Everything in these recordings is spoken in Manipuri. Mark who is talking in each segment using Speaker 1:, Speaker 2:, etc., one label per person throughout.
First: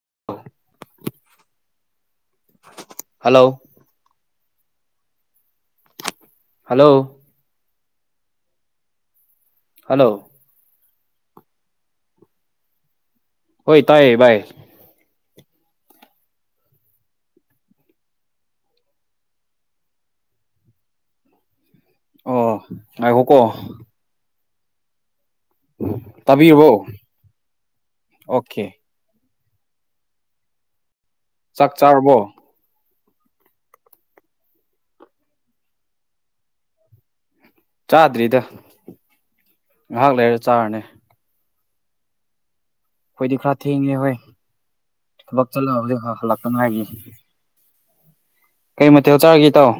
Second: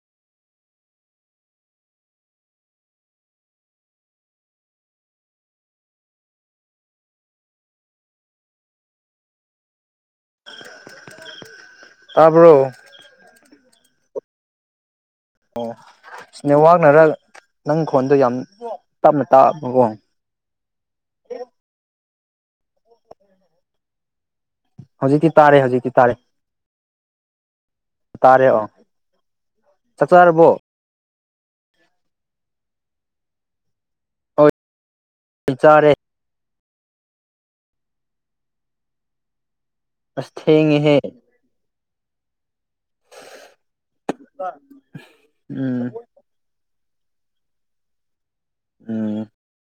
Speaker 1: [inaudible] ꯍꯂꯣ ꯍꯜꯂꯣ ꯍꯜꯂꯣ
Speaker 2: ꯇꯥꯕ꯭ꯔꯣ
Speaker 1: ꯍꯣꯏ ꯇꯥꯏꯌꯦ ꯕꯥꯏ
Speaker 2: ꯑꯣ ꯅꯦꯠꯋꯥꯛꯅꯔ ꯅꯪ ꯐꯣꯟꯗꯣ ꯌꯥꯝ ꯇꯞꯅ ꯇꯥꯕ ꯀꯣ
Speaker 1: ꯑꯣ ꯉꯥꯏꯈꯣ ꯀꯣ
Speaker 2: ꯍꯧꯖꯤꯛꯇꯤ ꯇꯥꯔꯦ ꯍꯧꯖꯤꯛꯇꯤ ꯇꯥꯔꯦ
Speaker 1: ꯇꯥꯕꯤꯔꯕꯣ
Speaker 2: ꯇꯥꯔꯦ ꯑꯣ
Speaker 1: ꯑꯣꯀꯦ
Speaker 2: ꯆꯥꯛꯆꯔꯕꯣ
Speaker 1: ꯆꯥꯛ ꯆꯥꯔꯕꯣ
Speaker 2: ꯍꯣꯏ ꯆꯥꯔꯦ
Speaker 1: ꯆꯥꯗ꯭ꯔꯤꯗ ꯉꯥꯏꯍꯥꯛ
Speaker 2: ꯑꯁ
Speaker 1: ꯂꯩꯔ ꯆꯥꯔꯅꯤ
Speaker 2: ꯊꯦꯡꯉꯦꯍꯦ
Speaker 1: ꯑꯩꯈꯣꯏꯗꯤ ꯈꯔ ꯊꯦꯡꯉꯦ ꯍꯣꯏ ꯊꯕꯛ
Speaker 2: ꯎꯝ
Speaker 1: ꯆꯠꯂꯕꯗꯤ ꯈꯔ ꯍꯜꯂꯛꯇꯅꯥꯏꯒꯤ ꯀꯩ
Speaker 2: ꯎꯝ
Speaker 1: ꯃꯊꯦꯜ ꯆꯥꯔꯒꯦ ꯏꯇꯥꯎ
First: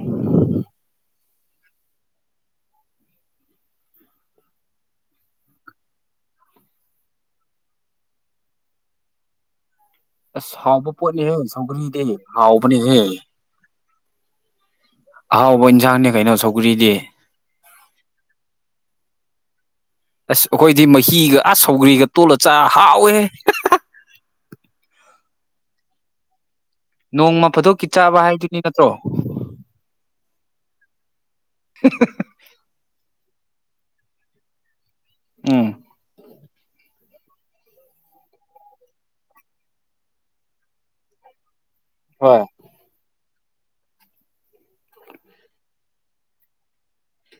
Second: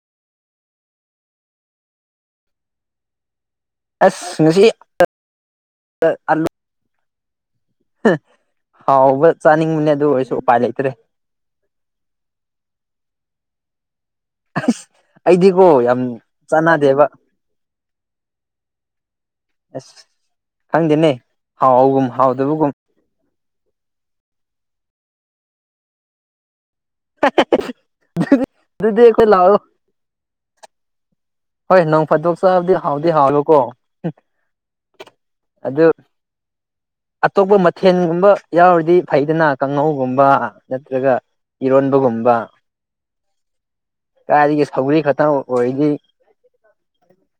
Speaker 2: [unintelligible] ꯍꯥꯎꯕ ꯆꯅꯤꯡꯕꯅꯦ
Speaker 1: ꯑꯁ ꯍꯥꯎꯕ ꯄꯣꯠꯅꯦꯍꯦ ꯁꯧꯒ꯭ꯔꯤꯗꯤ ꯍꯥꯎꯕꯅꯦꯍꯦ
Speaker 2: ꯑꯁ
Speaker 1: ꯑꯍꯥꯎꯕ
Speaker 2: ꯑꯩꯗꯤꯀꯣ ꯌꯥꯝ
Speaker 1: ꯏꯟꯁꯥꯡꯅꯦ ꯀꯩꯅꯣ ꯁꯧꯒ꯭ꯔꯤꯗꯤ
Speaker 2: ꯆꯥꯟꯅꯗꯦꯕ ꯑꯁ
Speaker 1: ꯑꯁ ꯑꯩꯈꯣꯏꯗꯤ
Speaker 2: ꯈꯪꯗꯦꯅꯦ
Speaker 1: ꯃꯍꯤꯒ ꯑꯁ
Speaker 2: ꯍꯥꯎꯒꯨꯝ
Speaker 1: ꯁꯧꯒ꯭ꯔꯤꯒ ꯇꯣꯜꯂ ꯆꯥꯔ
Speaker 2: ꯍꯥꯎꯗꯕꯒꯨꯝ
Speaker 1: ꯍꯥꯎꯋꯦ ꯅꯣꯡꯃ ꯐꯥꯗꯣꯛꯀꯤ ꯆꯥꯕ ꯍꯥꯏꯗꯨꯅꯤ ꯅꯠꯇ꯭ꯔꯣ
Speaker 2: ꯑꯗꯨꯗꯤ ꯑꯩꯈꯣꯏ ꯂꯥꯛꯑꯣ ꯍꯣꯏ ꯅꯣꯡ ꯐꯥꯗꯣꯛ ꯆꯥꯕꯗꯤ ꯍꯥꯎꯗꯤ ꯍꯥꯎꯕꯀꯣ
Speaker 1: ꯎꯝ
Speaker 2: ꯑꯗꯨꯗ ꯑꯇꯣꯞꯄ ꯃꯊꯦꯜꯒꯨꯝꯕ ꯌꯥꯎꯔꯗꯤ ꯐꯩꯗꯅ ꯀꯥꯡꯉꯧꯒꯨꯝꯕ ꯅꯠꯇ꯭ꯔꯒ ꯏꯔꯣꯟꯕꯒꯨꯝꯕ
Speaker 1: ꯍꯣꯏ
Speaker 2: ꯀꯥꯏꯗꯒꯤ ꯁꯧꯒ꯭ꯔꯤ ꯈꯇꯪ ꯑꯣꯏꯗꯤ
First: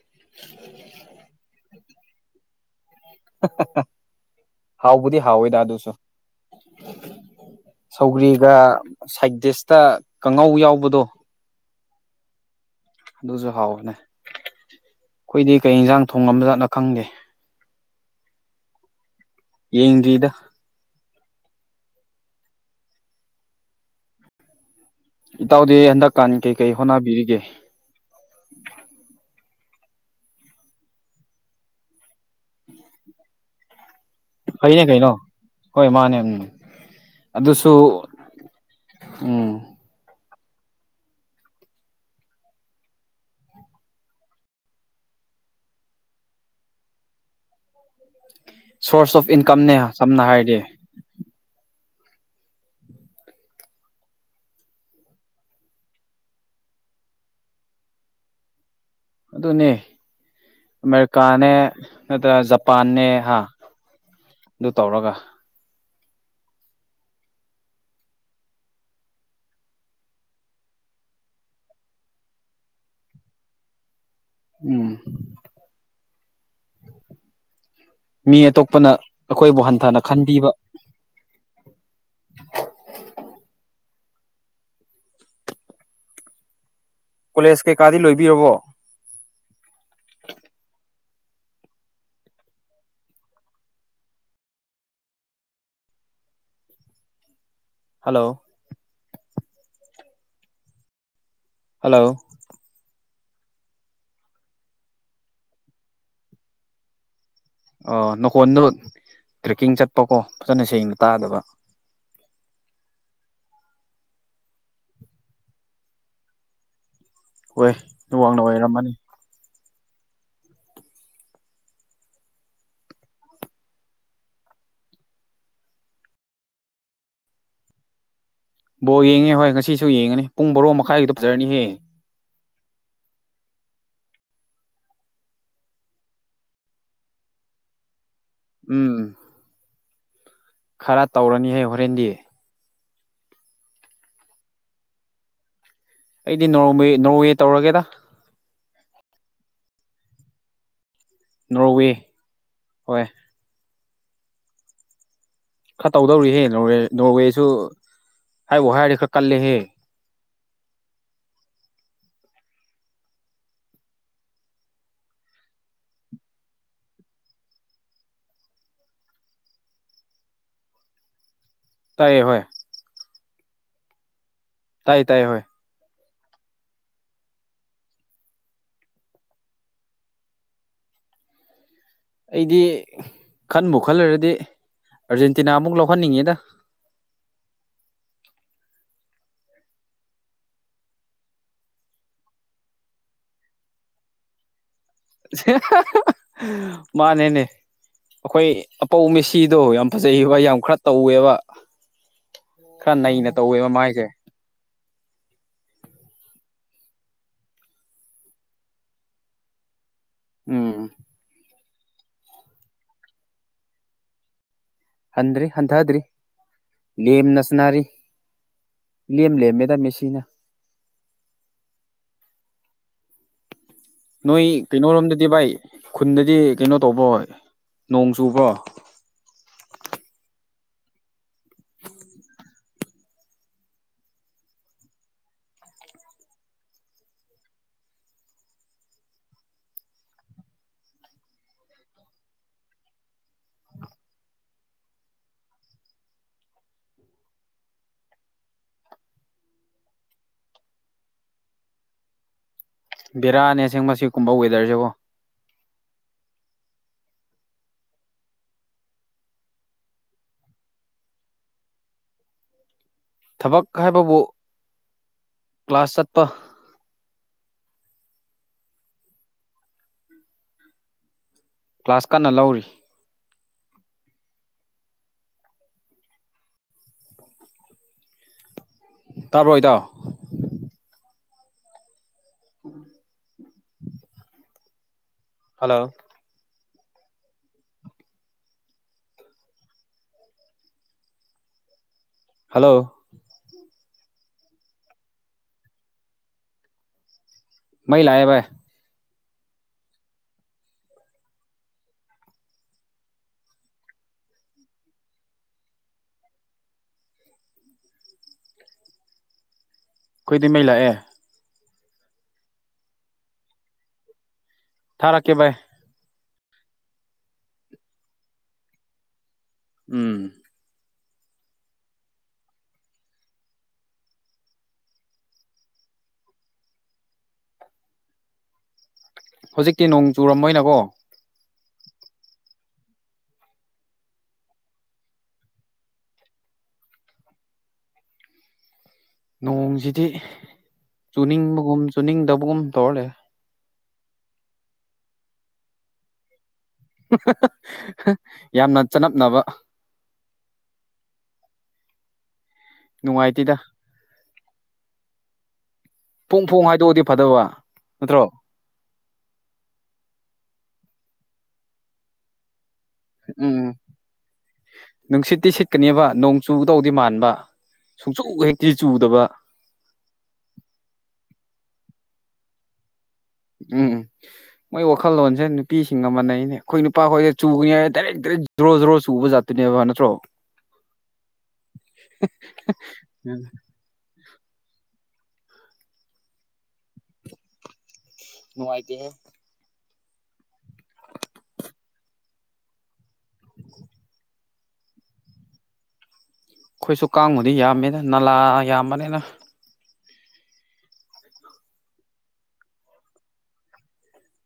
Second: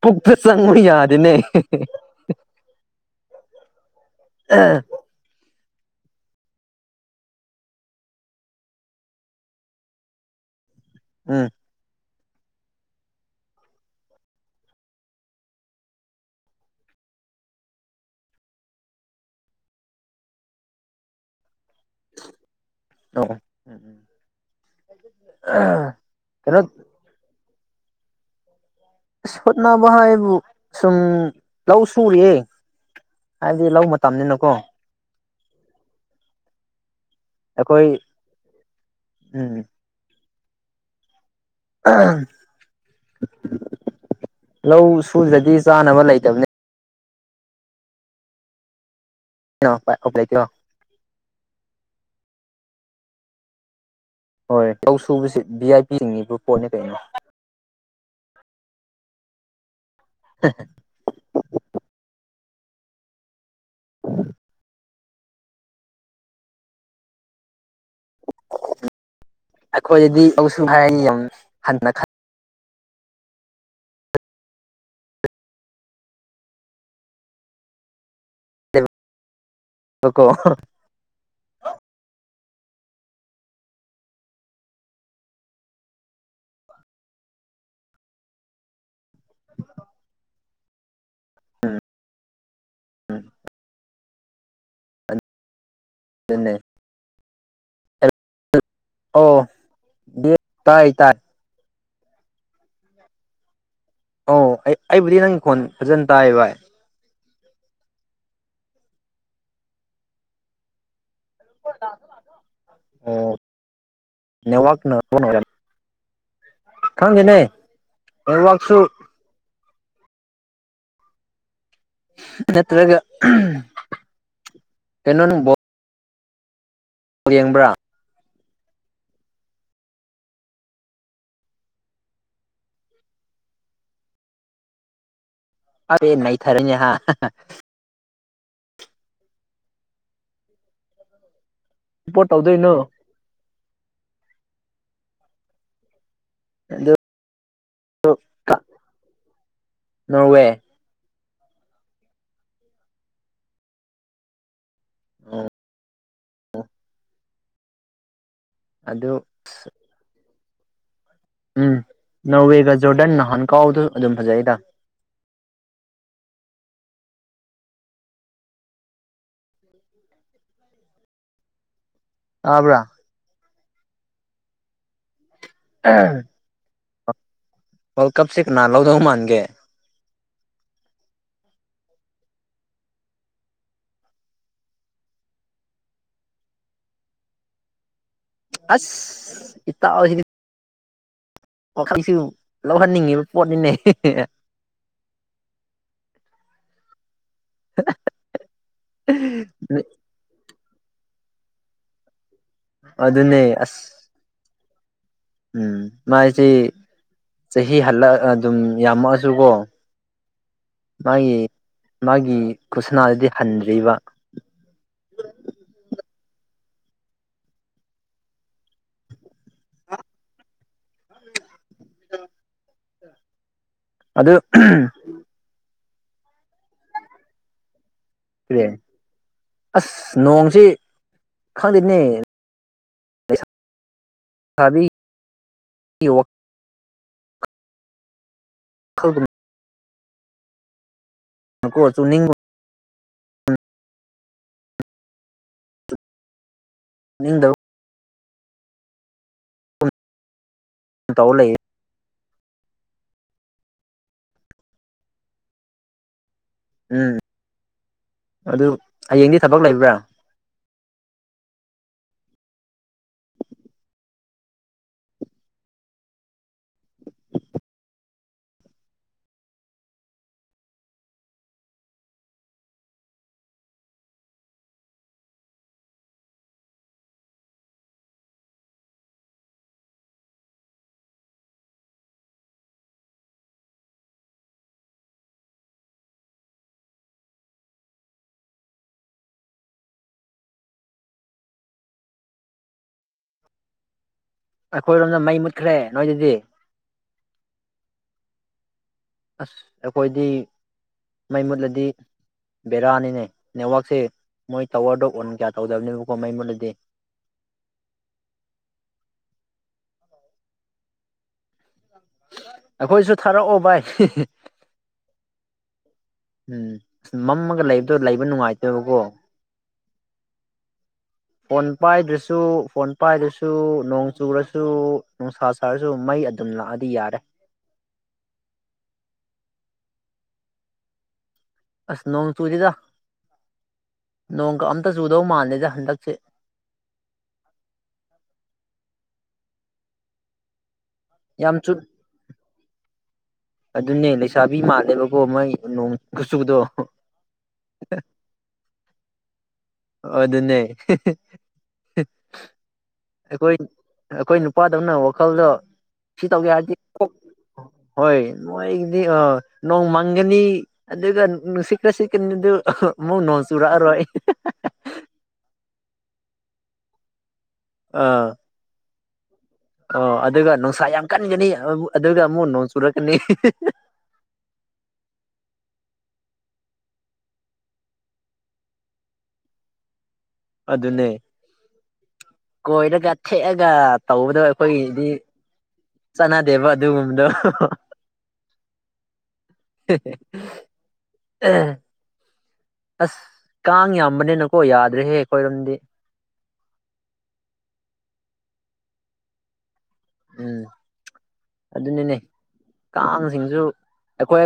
Speaker 2: ꯄꯨꯛꯇ ꯆꯪꯉꯨ ꯌꯥꯗꯦꯅꯦ
Speaker 1: ꯍꯥꯎꯕꯨꯗꯤ ꯍꯥꯎꯋꯦꯗ ꯑꯗꯨꯁꯨ ꯁꯧꯒ꯭ꯔꯤꯒ ꯁꯥꯏꯗꯤꯁꯇ ꯀꯥꯡꯉꯧ ꯌꯥꯎꯕꯗ
Speaker 2: ꯎꯝ
Speaker 1: ꯑꯗꯨꯁꯨ ꯍꯥꯎꯕꯅꯦ ꯑꯩꯈꯣꯏꯗꯤ ꯀꯩ ꯏꯟꯁꯥꯡ ꯊꯣꯡꯉꯝꯖꯠꯅꯣ ꯈꯪꯗꯦ ꯌꯦꯡꯗ꯭ꯔꯤꯗ
Speaker 2: ꯇꯣ
Speaker 1: ꯏꯇꯥꯎꯗꯤ ꯍꯟꯗꯛꯀꯥꯟꯒꯤ ꯀꯩ ꯀꯩ ꯍꯣꯠꯅꯕꯤꯔꯤꯒꯦ
Speaker 2: ꯍꯣꯠꯅꯕ ꯍꯥꯏꯕꯨ ꯁꯨꯝ ꯂꯧ ꯁꯨꯔꯤꯌꯦ ꯍꯥꯏꯗꯤ ꯂꯧ ꯃꯇꯝꯅꯤꯅꯀꯣ
Speaker 1: ꯐꯩꯌꯦ ꯀꯩꯅꯣ ꯀꯣꯏ ꯃꯥꯅꯦ ꯑꯗꯨꯁꯨ
Speaker 2: ꯑꯩꯈꯣꯏ
Speaker 1: ꯎꯝ
Speaker 2: ꯑꯥ ꯂꯧ ꯁꯨꯗ꯭ꯔꯗꯤ ꯆꯥꯅꯕ ꯂꯩꯇꯝꯅꯦ
Speaker 1: ꯁꯣꯔꯁ ꯑꯣꯐ ꯏꯟꯀꯝꯅꯦ
Speaker 2: ꯎꯄꯥꯏ
Speaker 1: ꯁꯝꯅ
Speaker 2: ꯂꯩꯇꯦꯀꯣ
Speaker 1: ꯍꯥꯏꯔꯗꯤ
Speaker 2: ꯍꯣꯏ ꯂꯧ ꯁꯨꯕꯁꯤ ꯚꯤ ꯑꯥꯏ ꯄꯤꯁꯤꯡꯅꯤꯕ ꯄꯣꯠꯅꯦ ꯀꯩꯅꯣ
Speaker 1: ꯑꯗꯨꯅꯦ ꯑꯃꯦꯔꯤꯀꯥꯅꯦ ꯅꯠꯇ꯭ꯔ ꯖꯞ ꯄꯥꯅꯦ ꯍꯥ ꯑꯗꯨ ꯇꯧꯔꯒ
Speaker 2: ꯑꯩꯈꯣꯏꯗꯤ [unintelligible]
Speaker 1: ꯎꯝ ꯃꯤ ꯑꯇꯣꯞꯄꯅ
Speaker 2: ꯈꯜꯂꯦꯕꯀꯣ
Speaker 1: ꯑꯩꯈꯣꯏꯕꯨ ꯍꯟꯊꯅ ꯈꯟꯕꯤꯕ [inaudible] ꯀꯣꯂꯦꯖ ꯀꯩꯀꯥꯗꯤ ꯂꯣꯏꯕꯤꯔꯕꯣ
Speaker 2: ꯑꯗꯨꯅꯦ
Speaker 1: ꯍꯜꯂꯣ
Speaker 2: ꯑꯥꯎ ꯗꯦ ꯇꯥꯏ ꯇꯥꯏ
Speaker 1: ꯍꯜꯂꯣ
Speaker 2: ꯑꯣ ꯑꯩ ꯑꯩꯕꯨꯗꯤ ꯅꯪ ꯈꯣꯟ ꯐꯖꯅ ꯇꯥꯏꯌꯦ ꯚꯥꯏ
Speaker 1: ꯑꯥ ꯅꯈꯣꯟꯗꯨ ꯇ꯭ꯔꯦꯛꯀꯤꯡ ꯆꯠꯄꯀꯣ ꯐꯖꯅ ꯁꯦꯡꯅ ꯇꯥꯗꯕ
Speaker 2: ꯑꯣ ꯅꯦꯋꯥꯛꯅ ꯑꯣꯏꯒꯅꯤ ꯈꯪꯗꯦꯅꯦ
Speaker 1: ꯍꯣꯏ ꯋꯥꯡꯅ
Speaker 2: ꯅꯦꯋꯥꯛꯁꯨ
Speaker 1: ꯑꯣꯏꯔꯝꯃꯅꯤ
Speaker 2: ꯅꯠꯇꯔꯒ ꯎꯝ ꯀꯩꯅꯣꯅꯦ ꯕꯣ ꯌꯦꯡꯕ꯭ꯔꯥ
Speaker 1: ꯕꯣꯜ ꯌꯦꯡꯉꯦ ꯍꯣꯏ ꯉꯁꯤꯁꯨ ꯌꯦꯡꯒꯅꯤ ꯄꯨꯡ ꯕꯥꯔꯣ ꯃꯈꯥꯏꯒꯤꯗꯨ ꯐꯖꯔꯅꯤꯍꯦ
Speaker 2: ꯈꯔꯗꯤ ꯅꯩꯊꯔꯅꯤ ꯍꯥ
Speaker 1: ꯎꯝ ꯈꯔ ꯇꯧꯔꯅꯤ ꯍꯥꯏꯌꯣ
Speaker 2: ꯄꯣꯠ ꯇꯧꯗꯣꯏꯅꯣ
Speaker 1: ꯑꯩꯗꯤ ꯅꯣꯔ ꯅꯣꯔꯋꯦ ꯇꯧꯔꯒꯦꯗ
Speaker 2: ꯀ ꯅꯧꯋꯦ
Speaker 1: ꯅꯣꯔꯋꯦ ꯍꯣꯏ ꯈꯔ ꯇꯧꯗꯧꯔꯤꯍꯦ ꯅꯣꯔꯋꯦ ꯅꯣꯔꯋꯦꯁꯨ ꯍꯥꯏꯕꯣ ꯍꯥꯏꯔꯗꯤ
Speaker 2: ꯑꯗꯨ
Speaker 1: ꯈꯔ ꯀꯜꯂꯦꯍꯦ
Speaker 2: ꯎꯝ ꯅꯣꯔꯋꯦꯒ ꯖꯣꯔꯗꯟ ꯅꯍꯥꯟ ꯀꯥꯎꯕꯗꯨ ꯑꯗꯨꯝ ꯐꯖꯩꯗ
Speaker 1: ꯇꯥꯏꯑꯦ ꯍꯣꯏ
Speaker 2: ꯇꯥꯕ꯭ꯔꯥ
Speaker 1: ꯇꯥꯏ ꯇꯥꯏꯌꯦ ꯍꯣꯏ
Speaker 2: [unintelligible] ꯋꯥꯔꯜ ꯀꯞꯁꯤ ꯀꯅꯥ ꯂꯧꯗꯧ ꯃꯥꯟꯒꯦ
Speaker 1: ꯑꯩꯗꯤ ꯈꯟꯕꯨ ꯈꯜꯂꯔꯗꯤ ꯑꯔꯖꯦꯟꯇꯤꯅꯥ ꯑꯃꯨꯛ ꯂꯧꯍꯟꯅꯤꯡꯉꯦꯗ
Speaker 2: ꯑꯁ ꯏꯇꯥꯎꯁꯤꯗꯤ ꯋꯥꯈꯛꯁꯨ ꯂꯧꯍꯟꯅꯤꯡꯉꯤꯕ ꯄꯣꯠꯅꯤꯅꯦ
Speaker 1: ꯍꯥ ꯍꯥ ꯃꯥꯅꯦꯅꯦ ꯑꯩꯈꯣꯏ ꯑꯄꯧ ꯃꯦꯁꯤꯗꯣ ꯌꯥꯝ ꯐꯖꯩ ꯋꯥ ꯌꯥꯝ ꯈꯔ ꯇꯧꯋꯦꯕ ꯈꯔ ꯅꯩꯅ
Speaker 2: ꯑꯗꯨꯅꯦ
Speaker 1: ꯇꯧꯋꯦꯕ
Speaker 2: ꯑꯁ
Speaker 1: ꯃꯥꯏꯁꯦ
Speaker 2: ꯎꯝ ꯃꯁꯤ ꯆꯍꯤ ꯍꯜꯂ ꯑꯗꯨꯝ ꯌꯥꯝꯃꯛꯑꯁꯨꯀꯣ
Speaker 1: ꯎꯝ
Speaker 2: ꯃꯥꯒꯤ ꯃꯥꯒꯤ ꯀꯨꯁꯅꯥꯗꯨꯗꯤ ꯍꯟꯗ꯭ꯔꯤꯕ
Speaker 1: ꯍꯟꯗ꯭ꯔꯤ ꯍꯟꯊꯗ꯭ꯔꯤ ꯂꯦꯝꯅ ꯁꯥꯟꯅꯔꯤ ꯂꯦꯝ ꯂꯦꯃꯦꯗꯥ ꯃꯦꯁꯤꯅ
Speaker 2: [unintelligible] ꯑꯗꯨ
Speaker 1: ꯅꯣꯏ ꯀꯩꯅꯣꯔꯣꯝꯗꯗꯤ ꯚꯥꯏ ꯈꯨꯟꯗꯗꯤ ꯀꯩꯅꯣ ꯇꯧꯕꯣꯏ
Speaker 2: ꯁꯤꯔꯦ ꯑꯁ ꯅꯣꯡꯁꯤ ꯈꯪꯗꯦꯅꯦ ꯑꯕꯤ [unintelligible] ꯈꯜꯒꯅꯨ ꯑꯥ ꯀꯣ ꯆꯨꯝꯅꯤꯡꯕ ꯅꯤꯡꯗꯧ ꯇꯧ ꯂꯩꯌꯦ
Speaker 1: ꯕꯦꯔꯥꯅꯦ ꯑꯁꯦꯡꯕ ꯁꯤꯒꯨꯝꯕ ꯋꯦꯗꯔꯁꯦꯀꯣ
Speaker 2: ꯎꯝ ꯑꯗꯨ ꯍꯌꯦꯡꯗꯤ ꯊꯕꯛ ꯂꯩꯕ꯭ꯔꯥ
Speaker 1: ꯊꯕꯛ ꯍꯥꯏꯕꯕꯨ ꯀ꯭ꯂꯥꯁ ꯆꯠꯄ
Speaker 2: [inaudible]
Speaker 1: ꯀ꯭ꯂꯥꯁ ꯀꯟꯅ ꯂꯧꯔꯤ ꯇꯥꯕ꯭ꯔꯣ ꯏꯗꯥꯎ [inaudible] ꯍꯜꯂꯣ ꯍꯜꯂꯣ
Speaker 2: ꯑꯩꯈꯣꯏꯔꯣꯝꯗ ꯃꯩ ꯃꯨꯠꯈ꯭ꯔꯦ ꯅꯣꯏꯗꯗꯤ
Speaker 1: ꯃꯩ ꯂꯥꯛꯑꯦ ꯚꯥꯏ
Speaker 2: ꯑꯁ ꯑꯩꯈꯣꯏꯗꯤ ꯃꯩ ꯃꯨꯠꯂꯗꯤ ꯕꯦꯔꯥꯅꯤꯅꯦ ꯅꯦꯠꯋꯥꯛꯁꯦ ꯃꯣꯏ ꯇꯋꯔꯗꯣ ꯑꯣꯟ ꯀꯌꯥ ꯇꯧꯗꯕꯅꯦꯕꯀꯣ ꯃꯩ ꯃꯨꯠꯂꯗꯤ
Speaker 1: ꯈꯣꯏꯗꯤ ꯃꯩ ꯂꯥꯛꯑꯦ
Speaker 2: ꯑꯩꯈꯣꯏꯁꯨ ꯊꯥꯔꯛꯑꯣ ꯚꯥꯏ
Speaker 1: ꯊꯥꯔꯛꯀꯦ ꯕꯥꯏ
Speaker 2: ꯎꯝ ꯃꯝꯃꯒ ꯂꯩꯕꯗꯣ ꯂꯩꯕ ꯅꯨꯡꯉꯥꯏꯇꯦꯕꯀꯣ
Speaker 1: ꯎꯝ
Speaker 2: ꯐꯣꯟ ꯄꯥꯏꯗ꯭ꯔꯁꯨ ꯐꯣꯟ ꯄꯥꯏꯗ꯭ꯔꯁꯨ ꯅꯣꯡ ꯆꯨꯔꯁꯨ ꯅꯨꯡꯁꯥ ꯁꯥꯔꯁꯨ ꯃꯩ ꯗꯨꯝ ꯂꯥꯛꯑꯗꯤ ꯌꯥꯔꯦ
Speaker 1: ꯍꯨꯖꯤꯛꯇꯤ ꯅꯣꯡ ꯆꯨꯔꯝꯃꯣꯏꯅꯀꯣ
Speaker 2: ꯑꯁ ꯅꯣꯡ ꯆꯨꯔꯤꯗ ꯅꯣꯡꯒ ꯑꯝꯇ ꯆꯨꯗꯧ ꯃꯥꯥꯟꯗꯦꯗ ꯍꯟꯗꯛꯁꯦ
Speaker 1: [inaudible] ꯅꯣꯡꯁꯤꯗꯤ
Speaker 2: ꯌꯥꯝ ꯆꯨꯠ
Speaker 1: ꯆꯨꯅꯤꯡꯕꯒꯨꯝ ꯆꯨꯅꯤꯡꯗꯕꯒꯨꯝ ꯇꯧꯔ ꯂꯩꯔꯦ
Speaker 2: ꯑꯗꯨꯅꯦ ꯂꯩꯁꯥꯕꯤ ꯃꯥꯜꯂꯦꯕꯀꯣ ꯃꯣꯏ ꯅꯣꯡ ꯈꯨꯆꯨꯗꯣ
Speaker 1: ꯌꯥꯝꯅ ꯆꯅꯞꯅꯕ
Speaker 2: ꯑꯗꯨꯅꯦ ꯍꯦꯍꯦꯍꯦ ꯑꯩꯈꯣꯏ
Speaker 1: ꯅꯨꯡꯉꯥꯏꯇꯦꯗ
Speaker 2: ꯑꯩꯈꯣꯏ ꯅꯨ ꯄꯥꯗꯧꯅ ꯋꯥꯈꯜꯗꯣ ꯁꯤ
Speaker 1: ꯐꯣꯡ
Speaker 2: ꯇꯧꯒꯦ
Speaker 1: ꯐꯣꯡ
Speaker 2: ꯍꯥꯏꯔꯗꯤ
Speaker 1: ꯍꯥꯏꯗꯣꯛꯑꯗꯤ
Speaker 2: ꯀꯣꯛ
Speaker 1: ꯐꯗꯕ
Speaker 2: ꯍꯣꯏ
Speaker 1: ꯅꯠꯇ꯭ꯔꯣ
Speaker 2: ꯃꯣꯏꯒꯤꯗꯤ ꯑ ꯅꯣꯡ ꯉꯅꯤ ꯑꯗꯨꯒ ꯅꯨꯡꯁꯤꯠꯀ ꯁꯤꯠꯀꯅꯤꯗꯨ ꯑꯃꯨꯛ ꯅꯣꯡ
Speaker 1: ꯎꯝ
Speaker 2: ꯆꯨꯔꯛꯑꯔꯣꯏ [unintelligible]
Speaker 1: ꯅꯨꯡꯁꯤꯠꯇꯤ ꯁꯤꯠꯀꯅꯦꯕ ꯅꯣꯡ ꯆꯨꯕꯗꯧꯗꯤ ꯃꯥꯟꯕ ꯁꯨꯡꯆꯨ
Speaker 2: ꯑꯥ
Speaker 1: ꯍꯦꯛꯇꯤ ꯆꯨꯗꯕ
Speaker 2: ꯑꯣ ꯑꯗꯨꯒ ꯅꯨꯡꯁꯥ ꯌꯥꯝ ꯀꯟꯒꯅꯤ ꯑꯗꯨꯒ ꯑꯃꯨꯛ ꯅꯣꯡ ꯆꯨꯔꯛ
Speaker 1: ꯎꯝ ꯃꯣꯏ ꯋꯥꯈꯜꯂꯣꯟꯖꯦ ꯅꯨꯞ ꯅꯨꯄꯤꯁꯤꯡꯒ ꯃꯅꯩꯅꯦ ꯑꯩꯈꯣꯏ ꯅꯨꯄꯥꯈꯣꯏꯗ ꯆꯨꯅꯤꯉꯥꯏ ꯗꯥꯏꯔꯦꯛ ꯗꯥꯏꯔꯦꯛ ꯖ꯭ꯔꯣ ꯖꯣꯔꯣ ꯆꯨꯕꯖꯥꯠꯇꯨꯅꯦꯕ ꯅꯠꯇ꯭ꯔꯣ
Speaker 2: ꯑꯗꯨꯅꯦ ꯀꯣꯏꯔꯒ
Speaker 1: ꯎꯝ
Speaker 2: ꯊꯦꯛꯑꯒ ꯇꯧꯕ ꯗꯣ ꯑꯩꯈꯣꯏꯒꯤꯗꯤ ꯆꯠꯅꯗꯦꯕ ꯑꯗꯨꯒꯨꯝꯕꯗꯣ
Speaker 1: ꯅꯨꯡꯉꯥꯏꯇꯦꯍꯦ
Speaker 2: [unintelligible] ꯑꯁ ꯀꯥꯡ ꯌꯥꯝꯕꯅꯤꯅꯀꯣ ꯌꯥꯗ꯭ꯔꯦꯍꯦ ꯑꯩꯈꯣꯏꯔꯣꯝꯗꯤ
Speaker 1: ꯑꯈꯣꯏꯁꯨ ꯀꯥꯡꯕꯨꯗꯤ ꯌꯥꯝꯃꯦꯗ ꯅꯂꯥ ꯌꯥꯝꯕꯅꯤꯅ
Speaker 2: ꯑꯗꯨꯅꯦꯅꯦ ꯀꯥꯡꯁꯤꯡꯁꯨ ꯑꯩꯈꯣꯏ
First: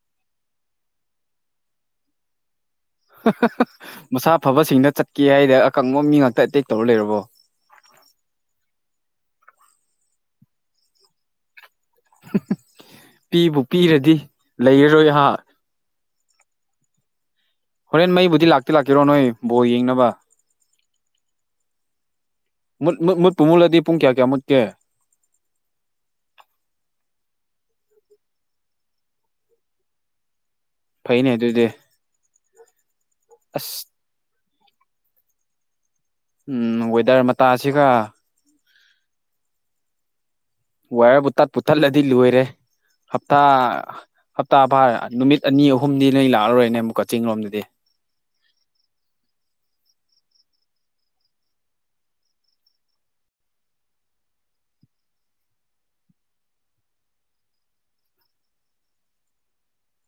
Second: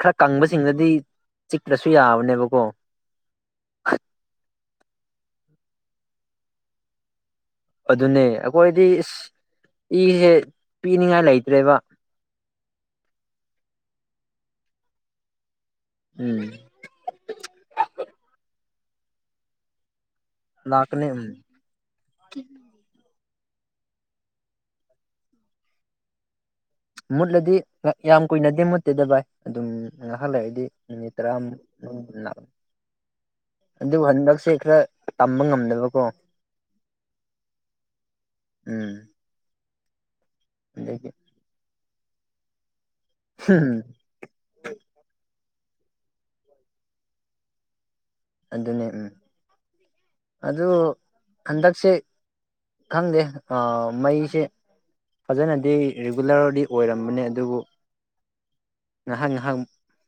Speaker 2: ꯈ꯭ꯔ ꯀꯪꯕꯁꯤꯡꯗꯗꯤ ꯆꯤꯛꯇ꯭ꯔꯁꯨ ꯌꯥꯕꯅꯦꯕꯀꯣ
Speaker 1: [unintelligible] ꯃꯁꯥ ꯐꯕꯁꯤꯡꯗ ꯆꯠꯀꯦ ꯍꯥꯏꯗ ꯑꯀꯪꯕ ꯃꯤ ꯉꯥꯛꯇ ꯑꯦꯇꯦꯛ ꯇꯧꯔ ꯂꯩꯔꯕꯣ
Speaker 2: ꯑꯗꯨꯅꯦ ꯑꯈꯣꯏꯗꯤ ꯑꯁ ꯏꯖꯦ ꯄꯤꯅꯤꯡꯉꯥꯏ ꯂꯩꯇ꯭ꯔꯦꯕ
Speaker 1: [unintelligible] ꯄꯤꯕꯨ ꯄꯤꯔꯗꯤ ꯂꯩꯔꯔꯣꯏ ꯍꯥ
Speaker 2: ꯎꯝ [inaudible]
Speaker 1: ꯍꯣꯔꯦꯟ ꯃꯩꯕꯨꯗꯤ ꯂꯥꯛꯇꯤ ꯂꯥꯛꯀꯦꯔꯣ ꯅꯣꯏ ꯕꯣꯜ ꯌꯦꯡꯅꯕ
Speaker 2: ꯂꯥꯛꯀꯅꯤ
Speaker 1: ꯃꯨꯠ ꯃꯨꯠ ꯃꯨꯠꯄꯨ ꯃꯨꯠꯂꯗꯤ ꯄꯨꯡ ꯀ꯭ꯌꯥ ꯀ꯭ꯌꯥ ꯃꯨꯠꯀꯦ
Speaker 2: ꯃꯨꯠꯂꯗꯤ ꯌꯥꯝ ꯀꯨꯏꯅꯗꯤ ꯃꯨꯠꯇꯦꯗ ꯚꯥꯏ ꯑꯗꯨꯝ ꯉꯥꯏꯍꯥꯛ ꯂꯩꯗꯤ ꯅꯨꯃꯤꯠ
Speaker 1: ꯐꯩꯅꯦ ꯑꯗꯨꯗꯤ
Speaker 2: ꯇꯔꯥꯃꯨꯛꯇꯪ ꯂꯥꯛ
Speaker 1: ꯑꯁ
Speaker 2: ꯑꯗꯨ ꯍꯟꯗꯛꯁꯦ ꯈꯔ ꯇꯝꯕ ꯉꯝꯗꯕꯀꯣ
Speaker 1: ꯎꯝ ꯋꯦꯗꯔ ꯃꯇꯥꯁꯤꯒ
Speaker 2: ꯎꯝ ꯑꯗꯒꯤ
Speaker 1: ꯋꯦꯌꯥꯔ ꯕꯨ ꯇꯠꯄꯨ ꯇꯠꯂꯗꯤ ꯂꯣꯏꯔꯦ ꯍꯞꯇꯥ
Speaker 2: ꯎꯝ
Speaker 1: ꯍꯞꯇꯥ ꯐꯥ ꯅꯨꯃꯤꯠ ꯑꯅꯤ ꯑꯍꯨꯝꯗꯤ ꯅꯣꯏ ꯂꯥꯛꯑꯔꯣꯏꯅꯦ ꯑꯃꯨꯛꯀ ꯆꯤꯡ ꯔꯣꯝꯗꯗꯤ
Speaker 2: ꯑꯗꯨꯅꯦ ꯎꯝ ꯑꯗꯨ ꯍꯟꯗꯛꯁꯦ ꯈꯪꯗꯦ ꯑ ꯃꯩꯁꯦ ꯐꯖꯅꯗꯤ ꯔꯤꯒꯨꯂꯔꯗꯤ ꯑꯣꯏꯔꯝꯕꯅꯦ ꯑꯗꯨꯕꯨ ꯉꯥꯏꯍꯥꯛ ꯉꯥꯏꯍꯥꯛ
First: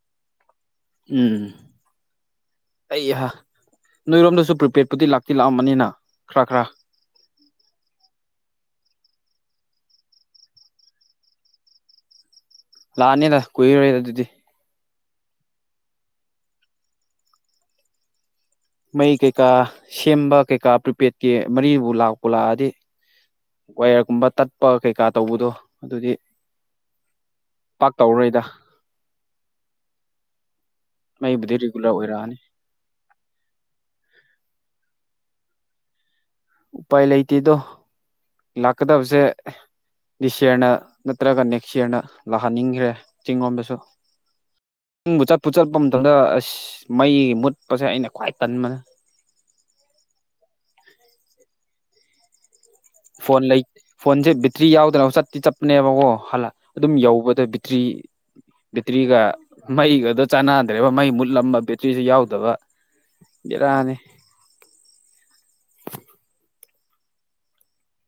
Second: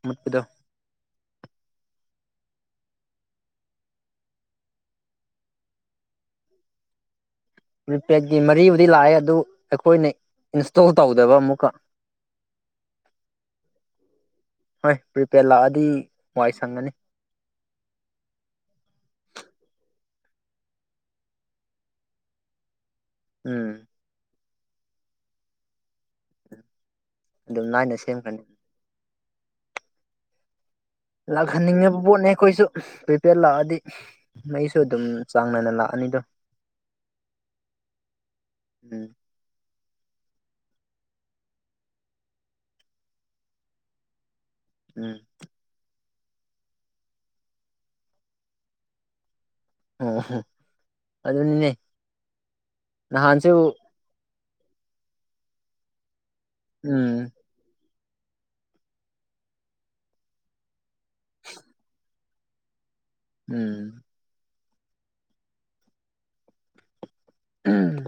Speaker 2: ꯃꯨꯠꯄꯗꯣ
Speaker 1: ꯎꯝ ꯑꯩꯍꯥ ꯅꯣꯏꯔꯣꯝꯗꯁꯨ ꯄ꯭ꯔꯤꯄꯦꯠꯄꯨꯗꯤ ꯂꯥꯛꯇꯤ ꯂꯥꯛꯑꯃꯅꯤꯅ ꯈꯔ ꯈꯔ
Speaker 2: ꯄꯔꯤꯄꯦꯗꯀꯤ ꯃꯔꯤꯕꯨꯗꯤ ꯂꯥꯛꯑꯦ ꯑꯗꯨ ꯑꯩꯈꯣꯏꯅ ꯏꯟꯁꯇꯣꯜ ꯇꯧꯗꯕ ꯑꯃꯨꯛꯀ
Speaker 1: ꯂꯥꯛꯑꯅꯤꯗ ꯀꯨꯏꯔꯔꯣꯏꯗ ꯑꯗꯨꯗꯤ
Speaker 2: ꯍꯣꯏ ꯄ꯭ꯔꯤꯄꯦꯗ ꯂꯥꯛꯑꯗꯤ ꯋꯥꯥꯏ ꯁꯪꯉꯅꯤ
Speaker 1: ꯃꯩ ꯀꯩꯀꯥ ꯁꯦꯝꯕ ꯀꯩꯀꯥ ꯄ꯭ꯔꯤꯄꯦꯗꯀꯤ ꯃꯔꯤꯕꯨ ꯂꯥꯛꯄꯨ ꯂꯥꯛꯑꯗꯤ
Speaker 2: ꯎꯝ
Speaker 1: ꯋꯥꯌꯔꯒꯨꯝꯕ ꯇꯠꯄ ꯀꯩꯀꯥ ꯇꯧꯕꯗꯣ ꯑꯗꯨꯗꯤ
Speaker 2: ꯑꯗꯨꯝ
Speaker 1: ꯄꯥꯛ
Speaker 2: ꯂꯥꯏꯅ
Speaker 1: ꯇꯧꯔꯣꯏꯗ
Speaker 2: ꯁꯦꯝꯈ꯭ꯔꯅꯤ
Speaker 1: ꯃꯩꯕꯨꯗꯤ ꯔꯤꯒꯨꯂꯔ
Speaker 2: ꯂꯥꯛꯍꯟꯅꯤꯡꯉꯕ ꯄꯣꯠꯅꯦ
Speaker 1: ꯑꯣꯏꯔꯛꯑꯅꯤ
Speaker 2: ꯑꯩꯈꯣꯏꯁꯨ ꯄ꯭ꯔꯤꯄꯦꯗ ꯂꯥꯛꯑꯗꯤ ꯃꯩꯁꯨ ꯑꯗꯨꯝ ꯆꯥꯡ ꯅꯥꯏꯅ ꯂꯥꯛꯑꯅꯤꯗꯣ
Speaker 1: ꯎꯄꯥꯏ ꯂꯩꯇꯦꯗꯣ
Speaker 2: ꯎꯝ
Speaker 1: ꯂꯥꯛꯀꯗꯕꯁꯦ ꯗꯤꯁ ꯏꯌꯥꯔꯅ ꯅꯠꯇ꯭ꯔꯒ ꯅꯦꯛꯁ ꯏꯌꯥꯔꯅ ꯂꯥꯛꯍꯟꯅꯤꯡꯈ꯭ꯔꯦ ꯆꯤꯡ ꯔꯣꯝꯗꯁꯨ
Speaker 2: ꯎꯝ
Speaker 1: ꯎ ꯆꯠꯄꯨ ꯆꯠꯄꯝ ꯑꯗꯣ ꯑꯁ ꯃꯩ ꯃꯨꯠꯄꯁꯦ ꯑꯩꯅ ꯈ꯭ꯋꯥꯏ ꯇꯟꯕꯅꯦ
Speaker 2: ꯑꯝꯍ ꯑꯗꯨꯅꯤꯅꯦ
Speaker 1: ꯐꯣꯟ
Speaker 2: ꯅꯍꯥꯟꯁꯨ
Speaker 1: ꯂꯩ ꯐꯣꯟꯁꯦ ꯕꯦꯇ꯭ꯔꯤ ꯌꯥꯎꯗꯅ ꯆꯠꯇꯤ ꯆꯠꯄꯅꯦꯕꯀꯣ ꯍꯜꯂꯛ ꯑꯗꯨꯝ
Speaker 2: ꯎꯝ
Speaker 1: ꯌꯧꯕꯗ ꯕꯦꯇ꯭ꯔꯤ ꯕꯦꯇ꯭ꯔꯤꯒ ꯃꯩꯒꯗꯣ ꯆꯥꯟꯅꯗꯦ ꯦꯕ ꯃꯩ ꯃꯨꯠꯂꯝꯕ ꯕꯦꯇ꯭ꯔꯤꯁꯨ ꯌꯥꯎꯗꯕ
Speaker 2: ꯎꯝ
Speaker 1: ꯕꯦꯔꯥꯅꯦ
Speaker 2: ꯎꯝ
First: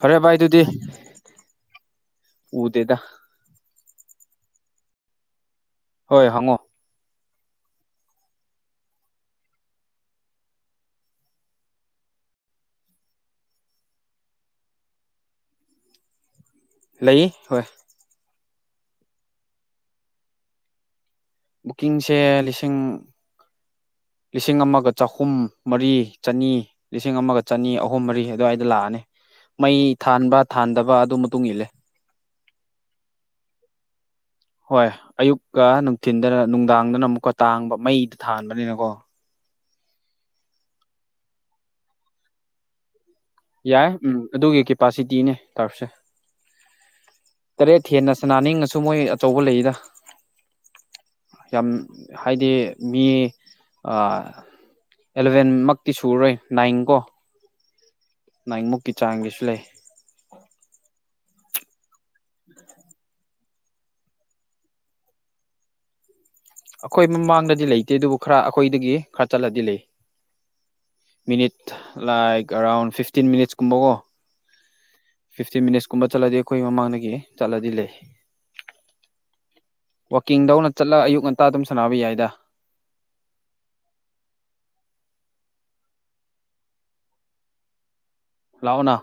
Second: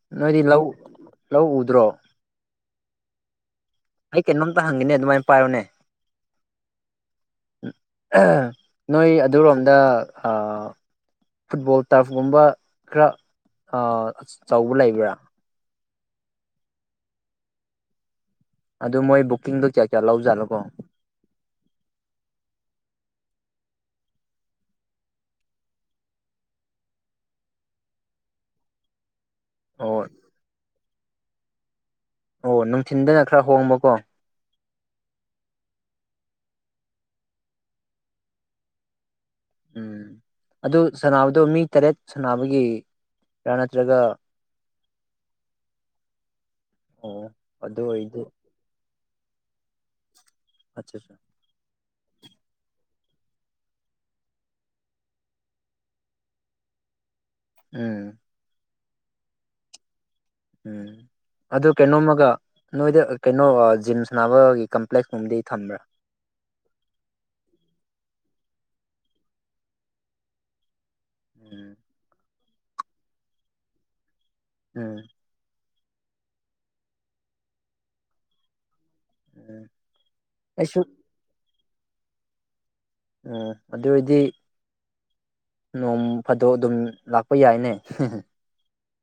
Speaker 1: ꯐꯔꯦ ꯚꯥꯏ
Speaker 2: ꯅꯣꯏꯗꯤ
Speaker 1: ꯑꯗꯨꯗꯤ
Speaker 2: ꯂꯧ ꯂꯧ ꯎꯗ꯭ꯔꯣ
Speaker 1: ꯎꯗꯦꯗ
Speaker 2: ꯑꯩ ꯀꯩꯅꯣꯝꯇ ꯍꯪꯒꯦꯅꯦ ꯑꯗꯨꯃꯥꯏ ꯄꯥꯏꯌꯣꯅꯦ
Speaker 1: ꯍꯣꯏ ꯍꯪꯉꯣ
Speaker 2: ꯅꯣꯏ ꯑꯗꯨꯔꯣꯝꯗ ꯑ ꯐꯨꯠꯕꯣꯜ ꯇꯔꯐꯀꯨꯝꯕ ꯈꯔ ꯑꯆꯧꯕ ꯂꯩꯕ꯭ꯔꯥ
Speaker 1: ꯂꯩ ꯍꯣꯏ
Speaker 2: ꯑꯗꯨ ꯃꯣꯏ ꯕꯨꯛꯀꯤꯡꯗꯣ ꯀꯌꯥ ꯀꯌꯥ ꯂꯧꯖꯥꯠꯅꯣꯀꯣ
Speaker 1: ꯕꯨꯛꯀꯤꯡꯁꯦ ꯂꯤꯁꯤꯡ ꯂꯤꯁꯤꯡ ꯑꯃꯒ ꯆꯍꯨꯝ ꯃꯔꯤ ꯆꯅꯤ ꯂꯤꯁꯤꯡ ꯑꯃꯒ ꯆꯅꯤ ꯑꯍꯨꯝ ꯃꯔꯤ ꯑꯗꯨꯋꯥꯏꯗ ꯂꯥꯛꯑꯅꯤ ꯃꯩ
Speaker 2: ꯑꯣ
Speaker 1: ꯊꯥꯟꯕ ꯊꯥꯟꯗꯕ ꯑꯗꯨ ꯃꯇꯨꯡ ꯏꯜꯂꯦ
Speaker 2: ꯑꯣ ꯅꯨꯡꯊꯤꯟꯗꯅ ꯈꯔ ꯍꯣꯡꯕꯀꯣ
Speaker 1: ꯍꯣꯏ ꯑꯌꯨꯛꯀ ꯅꯨꯡꯊꯤꯟꯗꯅ ꯅꯨꯡꯗꯥꯡꯗꯅ ꯑꯃꯨꯛꯀ ꯇꯥꯡꯕ ꯃꯩꯗ ꯊꯥꯟꯕꯅꯤꯅꯀꯣ
Speaker 2: ꯎꯝ ꯑꯗꯨ ꯁꯥꯟꯅꯕꯗꯣ ꯃꯤ ꯇꯔꯦꯠ ꯁꯥꯅꯕꯒꯤ
Speaker 1: ꯌꯥꯏ ꯎꯝ ꯑꯗꯨꯒꯤ ꯀꯦꯄꯥꯁꯤꯇꯤꯅꯦ ꯇꯔꯞꯁꯦ
Speaker 2: ꯑꯣ ꯑꯗꯨ
Speaker 1: ꯇꯔꯦꯠ ꯍꯦꯟꯅ
Speaker 2: ꯑꯣꯏꯔꯗꯤ
Speaker 1: ꯁꯅꯥꯅꯤꯡꯉꯁꯨ ꯃꯣꯏ ꯑꯆꯧꯕ ꯂꯩꯗ
Speaker 2: ꯑꯆꯥꯆꯥ
Speaker 1: ꯌꯥꯝ ꯍꯥꯏꯗꯤ ꯃꯤ ꯑ ꯑꯦꯂꯚꯦꯟꯃꯛꯇꯤ ꯁꯨꯔꯣꯏ ꯅꯥꯏꯟ ꯀꯣ
Speaker 2: ꯎꯝ
Speaker 1: ꯃꯨꯛꯀꯤ ꯆꯥꯡꯒꯤꯁꯨ ꯂꯩ
Speaker 2: ꯎꯝ ꯑꯗꯨ ꯀꯩꯅꯣꯝꯃꯒ ꯅꯣꯏꯗ ꯀꯩꯅꯣ ꯖꯤꯝ ꯁꯥꯅꯕꯒꯤ ꯀꯝꯄ꯭ꯂꯦꯛꯁ ꯀꯨꯝꯕꯗꯤ ꯊꯝꯕ꯭ꯔꯥ
Speaker 1: ꯑꯈꯣꯏ ꯃꯃꯥꯡꯗꯗꯤ ꯂꯩꯇꯦ ꯑꯗꯨꯕꯨ ꯈꯔ ꯑꯩꯈꯣꯏꯗꯒꯤ ꯈꯔ ꯆꯠꯂꯗꯤ ꯂꯩ minute
Speaker 2: um
Speaker 1: like around fifteen ꯃꯤꯅꯤꯠꯁꯀꯨꯝꯕꯀꯣ
Speaker 2: ꯎꯝ
Speaker 1: ꯐꯤꯐꯇꯤꯟ ꯃꯤꯅꯤꯠꯁꯀꯨꯝꯕ ꯆꯠꯂꯗꯤ ꯑꯩꯈꯣꯏ ꯃꯃꯥꯡꯗꯒꯤ ꯆꯠꯂꯗꯤ ꯂꯩ
Speaker 2: ꯎꯝ
Speaker 1: ꯋꯥꯛꯀꯤꯡꯗꯧꯅ
Speaker 2: ꯑꯩꯁꯨ
Speaker 1: ꯆꯠꯂꯒ ꯑꯌꯨꯛ ꯉꯟꯇꯥ ꯑꯗꯨꯝ ꯁꯥꯟꯕ ꯌꯥꯏꯗ
Speaker 2: ꯎꯝ ꯑꯗꯨ ꯑꯣꯏꯗꯤ ꯅꯣꯡ ꯐꯗꯣꯛ ꯑꯗꯨꯝ ꯂꯥꯛꯄ ꯌꯥꯏꯅꯦ
Speaker 1: ꯂꯛꯑꯣꯅ